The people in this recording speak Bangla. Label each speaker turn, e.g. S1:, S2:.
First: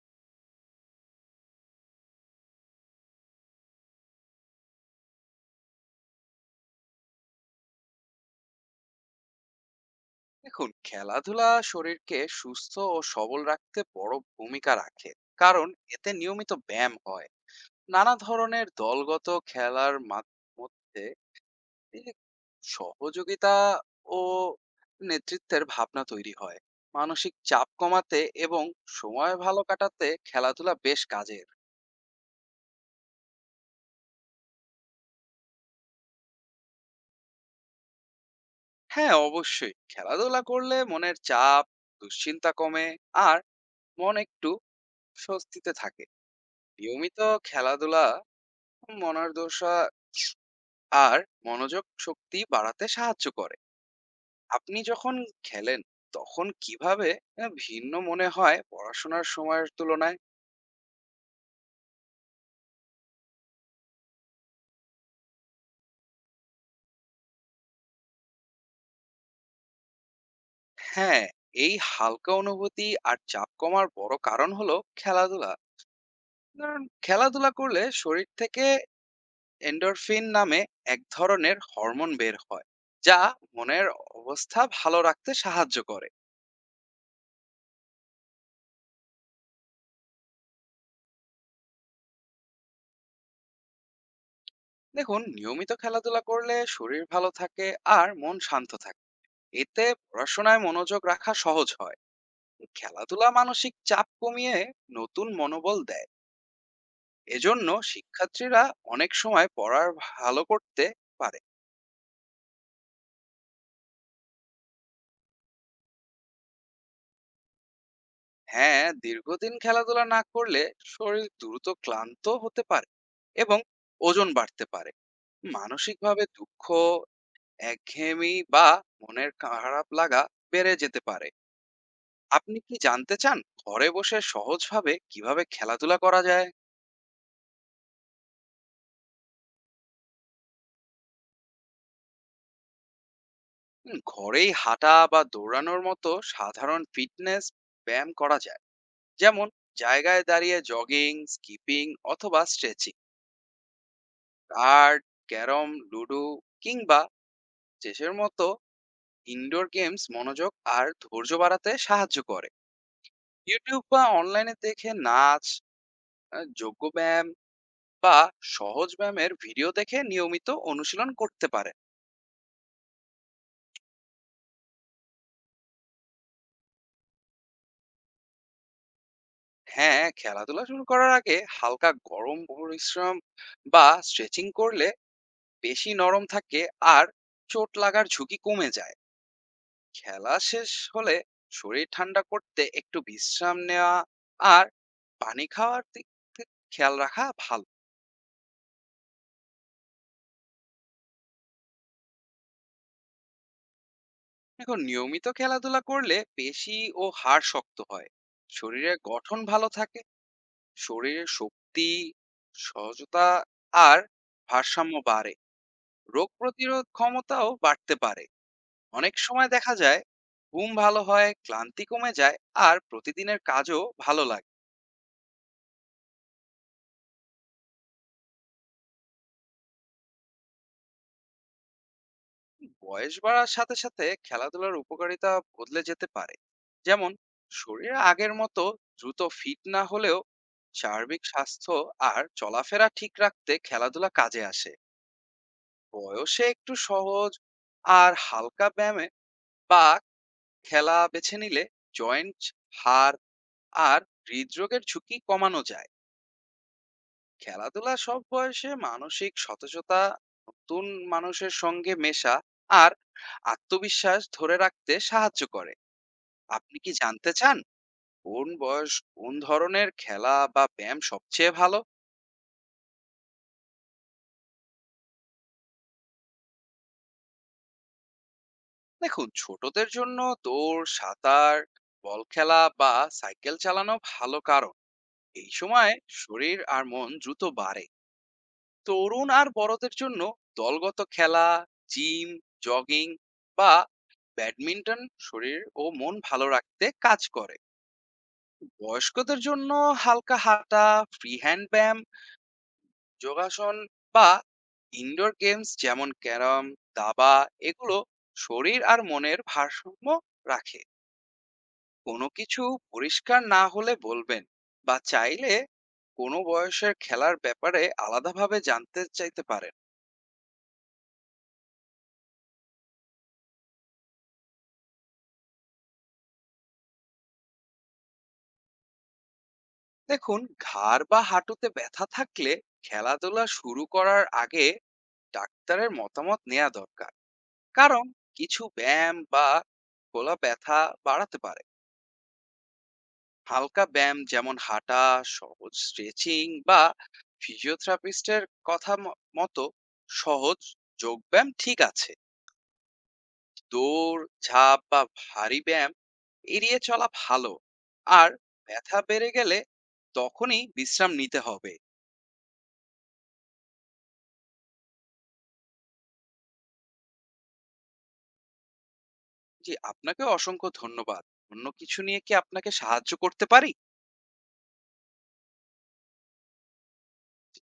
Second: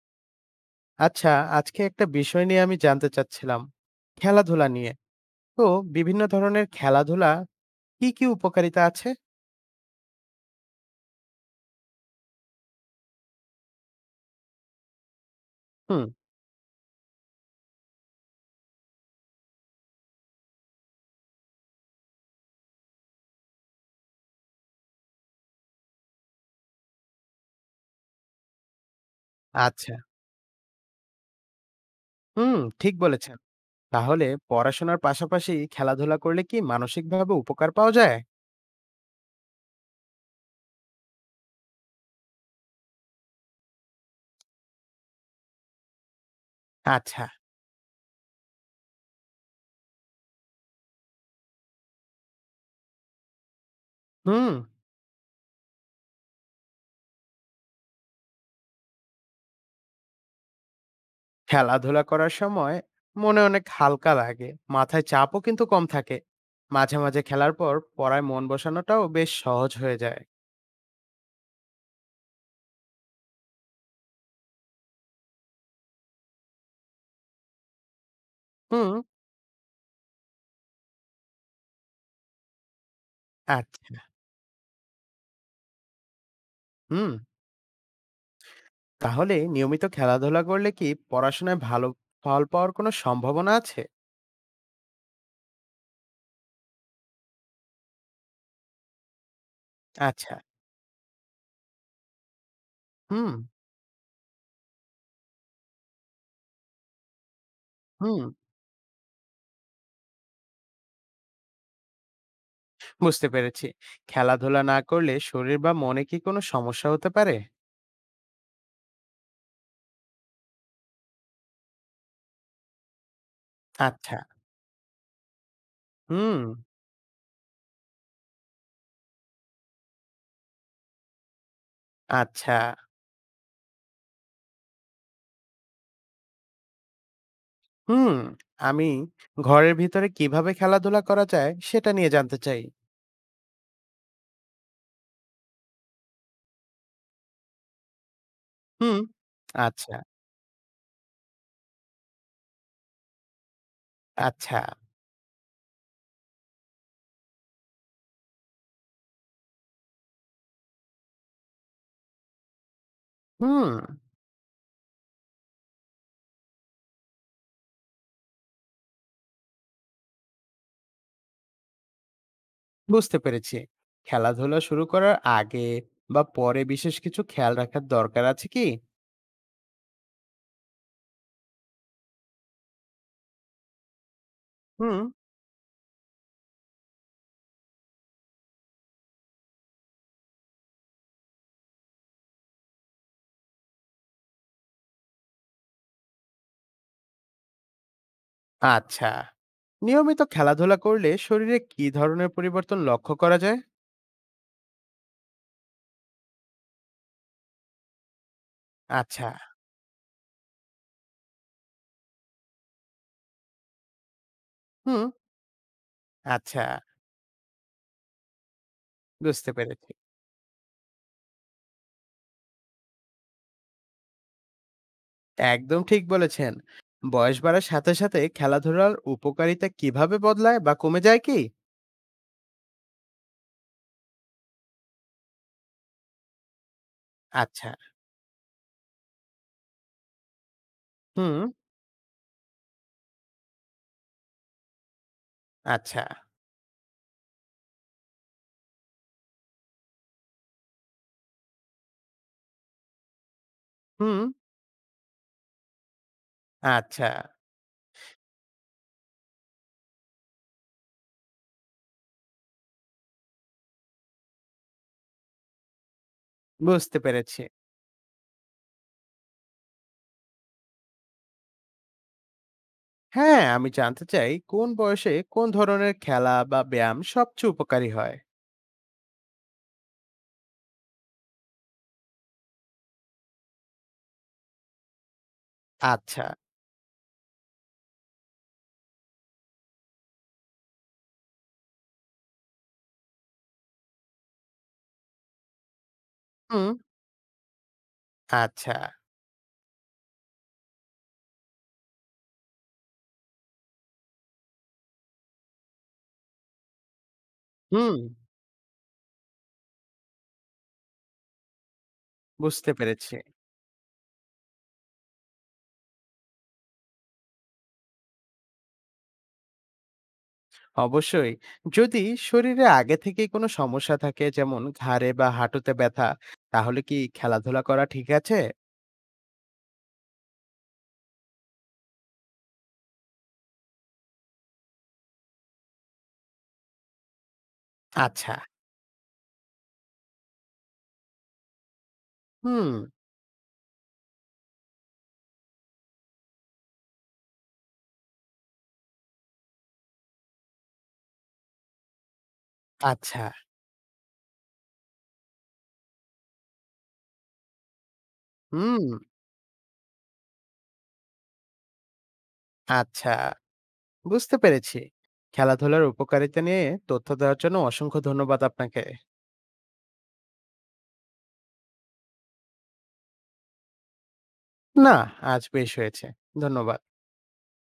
S1: আচ্ছা, আজকে একটা বিষয় নিয়ে আমি জানতে চাচ্ছিলাম, খেলাধুলা নিয়ে। তো বিভিন্ন ধরনের খেলাধুলা কি, কি উপকারিতা আছে?
S2: দেখুন, খেলাধুলা শরীরকে সুস্থ ও সবল রাখতে বড় ভূমিকা রাখে। কারণ
S1: হুম।
S2: এতে নিয়মিত ব্যায়াম হয়, নানা ধরনের দলগত খেলার মধ্যে এই যে সহযোগিতা ও নেতৃত্বের ভাবনা তৈরি হয়। মানসিক চাপ কমাতে এবং সময় ভালো
S1: আচ্ছা,
S2: কাটাতে খেলাধুলা বেশ কাজের।
S1: হুম, ঠিক বলেছেন। তাহলে পড়াশোনার পাশাপাশি খেলাধুলা করলে কি মানসিকভাবে উপকার পাওয়া যায়?
S2: হ্যাঁ, অবশ্যই খেলাধুলা করলে মনের চাপ, দুশ্চিন্তা কমে, আর মন একটু স্বস্তিতে থাকে। নিয়মিত
S1: আচ্ছা,
S2: খেলাধুলা মনারদশা আর মনোযোগ শক্তি বাড়াতে সাহায্য করে।
S1: হুম,
S2: আপনি যখন খেলেন তখন কিভাবে ভিন্ন মনে হয় পড়াশোনার সময়ের তুলনায়?
S1: খেলাধুলা করার সময় মনে অনেক হালকা লাগে, মাথায় চাপও কিন্তু কম থাকে। মাঝে, মাঝে খেলার পর পড়ায় মন বসানোটাও বেশ সহজ হয়ে যায়।
S2: হ্যাঁ, এই হালকা অনুভূতি আর চাপ কমার বড় কারণ হলো খেলাধুলা। কারণ খেলাধুলা করলে শরীর থেকে
S1: হুম,
S2: এন্ডোরফিন নামে এক ধরনের হরমোন বের হয়, যা মনের
S1: আচ্ছা,
S2: অবস্থা ভালো রাখতে সাহায্য করে।
S1: হুম। তাহলে নিয়মিত খেলাধুলা করলে কি পড়াশোনায় ভালো ফল পাওয়ার কোনো সম্ভাবনা আছে?
S2: দেখুন, নিয়মিত খেলাধুলা করলে শরীর ভালো থাকে আর মন শান্ত থাকে, এতে
S1: আচ্ছা।
S2: পড়াশোনায় মনোযোগ রাখা সহজ হয়। খেলাধুলা
S1: হুম,
S2: মানসিক চাপ কমিয়ে নতুন মনোবল দেয়, এজন্য
S1: হুম,
S2: শিক্ষার্থীরা অনেক সময় পড়ার ভালো করতে পারে।
S1: বুঝতে পেরেছি। খেলাধুলা না করলে শরীর বা মনে কি কোনো সমস্যা হতে পারে?
S2: হ্যাঁ, দীর্ঘদিন খেলাধুলা না করলে শরীর দ্রুত ক্লান্ত হতে পারে এবং
S1: আচ্ছা।
S2: ওজন বাড়তে পারে। মানসিকভাবে
S1: হুম,
S2: দুঃখ, একঘেয়েমি বা মনের খারাপ লাগা বেড়ে যেতে পারে।
S1: আচ্ছা।
S2: আপনি কি জানতে চান ঘরে বসে সহজভাবে কিভাবে খেলাধুলা করা যায়?
S1: হুম, আমি ঘরের ভিতরে কিভাবে খেলাধুলা করা যায় সেটা নিয়ে জানতে চাই।
S2: হুম, ঘরেই হাঁটা বা দৌড়ানোর মতো সাধারণ ফিটনেস ব্যায়াম করা যায়।
S1: হুম,
S2: যেমন
S1: আচ্ছা,
S2: জায়গায় দাঁড়িয়ে জগিং, স্কিপিং অথবা স্ট্রেচিং।
S1: আচ্ছা।
S2: কার্ড, ক্যারম, লুডো কিংবা চেসের মতো ইনডোর গেমস মনোযোগ আর ধৈর্য বাড়াতে সাহায্য করে।
S1: হুম,
S2: ইউটিউব বা অনলাইনে দেখে নাচ, যোগ্য ব্যায়াম বা সহজ ব্যায়ামের ভিডিও দেখে নিয়মিত অনুশীলন করতে পারে।
S1: বুঝতে পেরেছি। খেলাধুলা শুরু করার আগে বা পরে বিশেষ কিছু খেয়াল রাখার দরকার আছে কি?
S2: হ্যাঁ, খেলাধুলা শুরু করার আগে হালকা গরম পরিশ্রম বা স্ট্রেচিং করলে
S1: হুম,
S2: বেশি নরম থাকে আর চোট লাগার ঝুঁকি কমে যায়। খেলা শেষ হলে শরীর ঠান্ডা করতে একটু বিশ্রাম নেওয়া আর পানি খাওয়ার দিক থেকে খেয়াল রাখা ভালো।
S1: আচ্ছা। নিয়মিত খেলাধুলা করলে শরীরে কি ধরনের পরিবর্তন লক্ষ্য করা যায়?
S2: এখন নিয়মিত খেলাধুলা করলে পেশি ও হাড় শক্ত হয়, শরীরের
S1: আচ্ছা।
S2: গঠন ভালো থাকে। শরীরের শক্তি, সহজতা আর ভারসাম্য
S1: হুম।
S2: বাড়ে। রোগ
S1: আচ্ছা।
S2: প্রতিরোধ ক্ষমতাও বাড়তে পারে। অনেক
S1: বুঝতে
S2: সময় দেখা
S1: পেরেছি।
S2: যায় ঘুম ভালো হয়, ক্লান্তি কমে যায় আর প্রতিদিনের কাজও ভালো লাগে।
S1: একদম ঠিক বলেছেন। বয়স বাড়ার সাথে সাথে খেলাধুলার উপকারিতা কিভাবে বদলায় বা কমে যায় কি?
S2: বয়স বাড়ার সাথে সাথে খেলাধুলার উপকারিতা বদলে যেতে পারে। যেমন
S1: আচ্ছা।
S2: শরীর আগের মতো দ্রুত ফিট না হলেও সার্বিক
S1: হুম।
S2: স্বাস্থ্য আর চলাফেরা ঠিক রাখতে খেলাধুলা কাজে আসে।
S1: আচ্ছা।
S2: বয়সে একটু সহজ আর হালকা ব্যায়ামে বা খেলা বেছে নিলে জয়েন্ট, হাড় আর
S1: হুম।
S2: হৃদরোগের ঝুঁকি কমানো যায়।
S1: আচ্ছা।
S2: খেলাধুলা সব বয়সে মানসিক সতেজতা, নতুন মানুষের সঙ্গে মেশা আর আত্মবিশ্বাস ধরে রাখতে সাহায্য করে। আপনি কি
S1: বুঝতে
S2: জানতে
S1: পেরেছি।
S2: চান কোন বয়স কোন ধরনের খেলা বা ব্যায়াম সবচেয়ে ভালো?
S1: হ্যাঁ, আমি জানতে চাই কোন বয়সে কোন ধরনের খেলা বা ব্যায়াম সবচেয়ে উপকারী হয়।
S2: দেখুন, ছোটদের জন্য দৌড়, সাঁতার, বল খেলা বা সাইকেল চালানো ভালো, কারণ এই সময়
S1: আচ্ছা।
S2: শরীর আর মন দ্রুত বাড়ে। তরুণ আর বড়দের জন্য দলগত খেলা, জিম, জগিং বা ব্যাডমিন্টন শরীর ও মন ভালো
S1: হুম।
S2: রাখতে কাজ করে।
S1: আচ্ছা।
S2: বয়স্কদের জন্য হালকা হাঁটা, ফ্রি হ্যান্ড ব্যায়াম, যোগাসন বা ইনডোর গেমস যেমন ক্যারম, দাবা
S1: হুম।
S2: এগুলো শরীর আর মনের ভারসাম্য রাখে। কোনো কিছু
S1: বুঝতে পেরেছি।
S2: পরিষ্কার না হলে বলবেন, বা চাইলে কোনো বয়সের খেলার ব্যাপারে আলাদাভাবে জানতে চাইতে পারেন।
S1: অবশ্যই। যদি শরীরে আগে থেকেই কোনো সমস্যা থাকে, যেমন ঘাড়ে বা হাঁটুতে ব্যথা, তাহলে কি খেলাধুলা করা ঠিক আছে?
S2: দেখুন, ঘাড় বা হাঁটুতে ব্যথা থাকলে খেলাধুলা শুরু করার আগে ডাক্তারের মতামত নেওয়া দরকার। কারণ
S1: আচ্ছা।
S2: কিছু ব্যায়াম বা খোলা ব্যথা বাড়াতে পারে।
S1: হুম।
S2: হালকা ব্যায়াম যেমন হাঁটা, সহজ স্ট্রেচিং বা ফিজিওথেরাপিস্টের কথা মতো সহজ যোগব্যায়াম ঠিক আছে।
S1: আচ্ছা।
S2: দৌড় ঝাঁপ বা ভারী ব্যায়াম এড়িয়ে চলা ভালো। আর
S1: হুম।
S2: ব্যথা বেড়ে গেলে তখনই বিশ্রাম নিতে হবে।
S1: আচ্ছা। বুঝতে পেরেছি। খেলাধুলার উপকারিতা নিয়ে তথ্য দেওয়ার জন্য অসংখ্য ধন্যবাদ আপনাকে।
S2: জি, আপনাকেও অসংখ্য ধন্যবাদ। অন্য কিছু নিয়ে কি আপনাকে সাহায্য করতে পারি?
S1: না, আজ বেশ হয়েছে। ধন্যবাদ।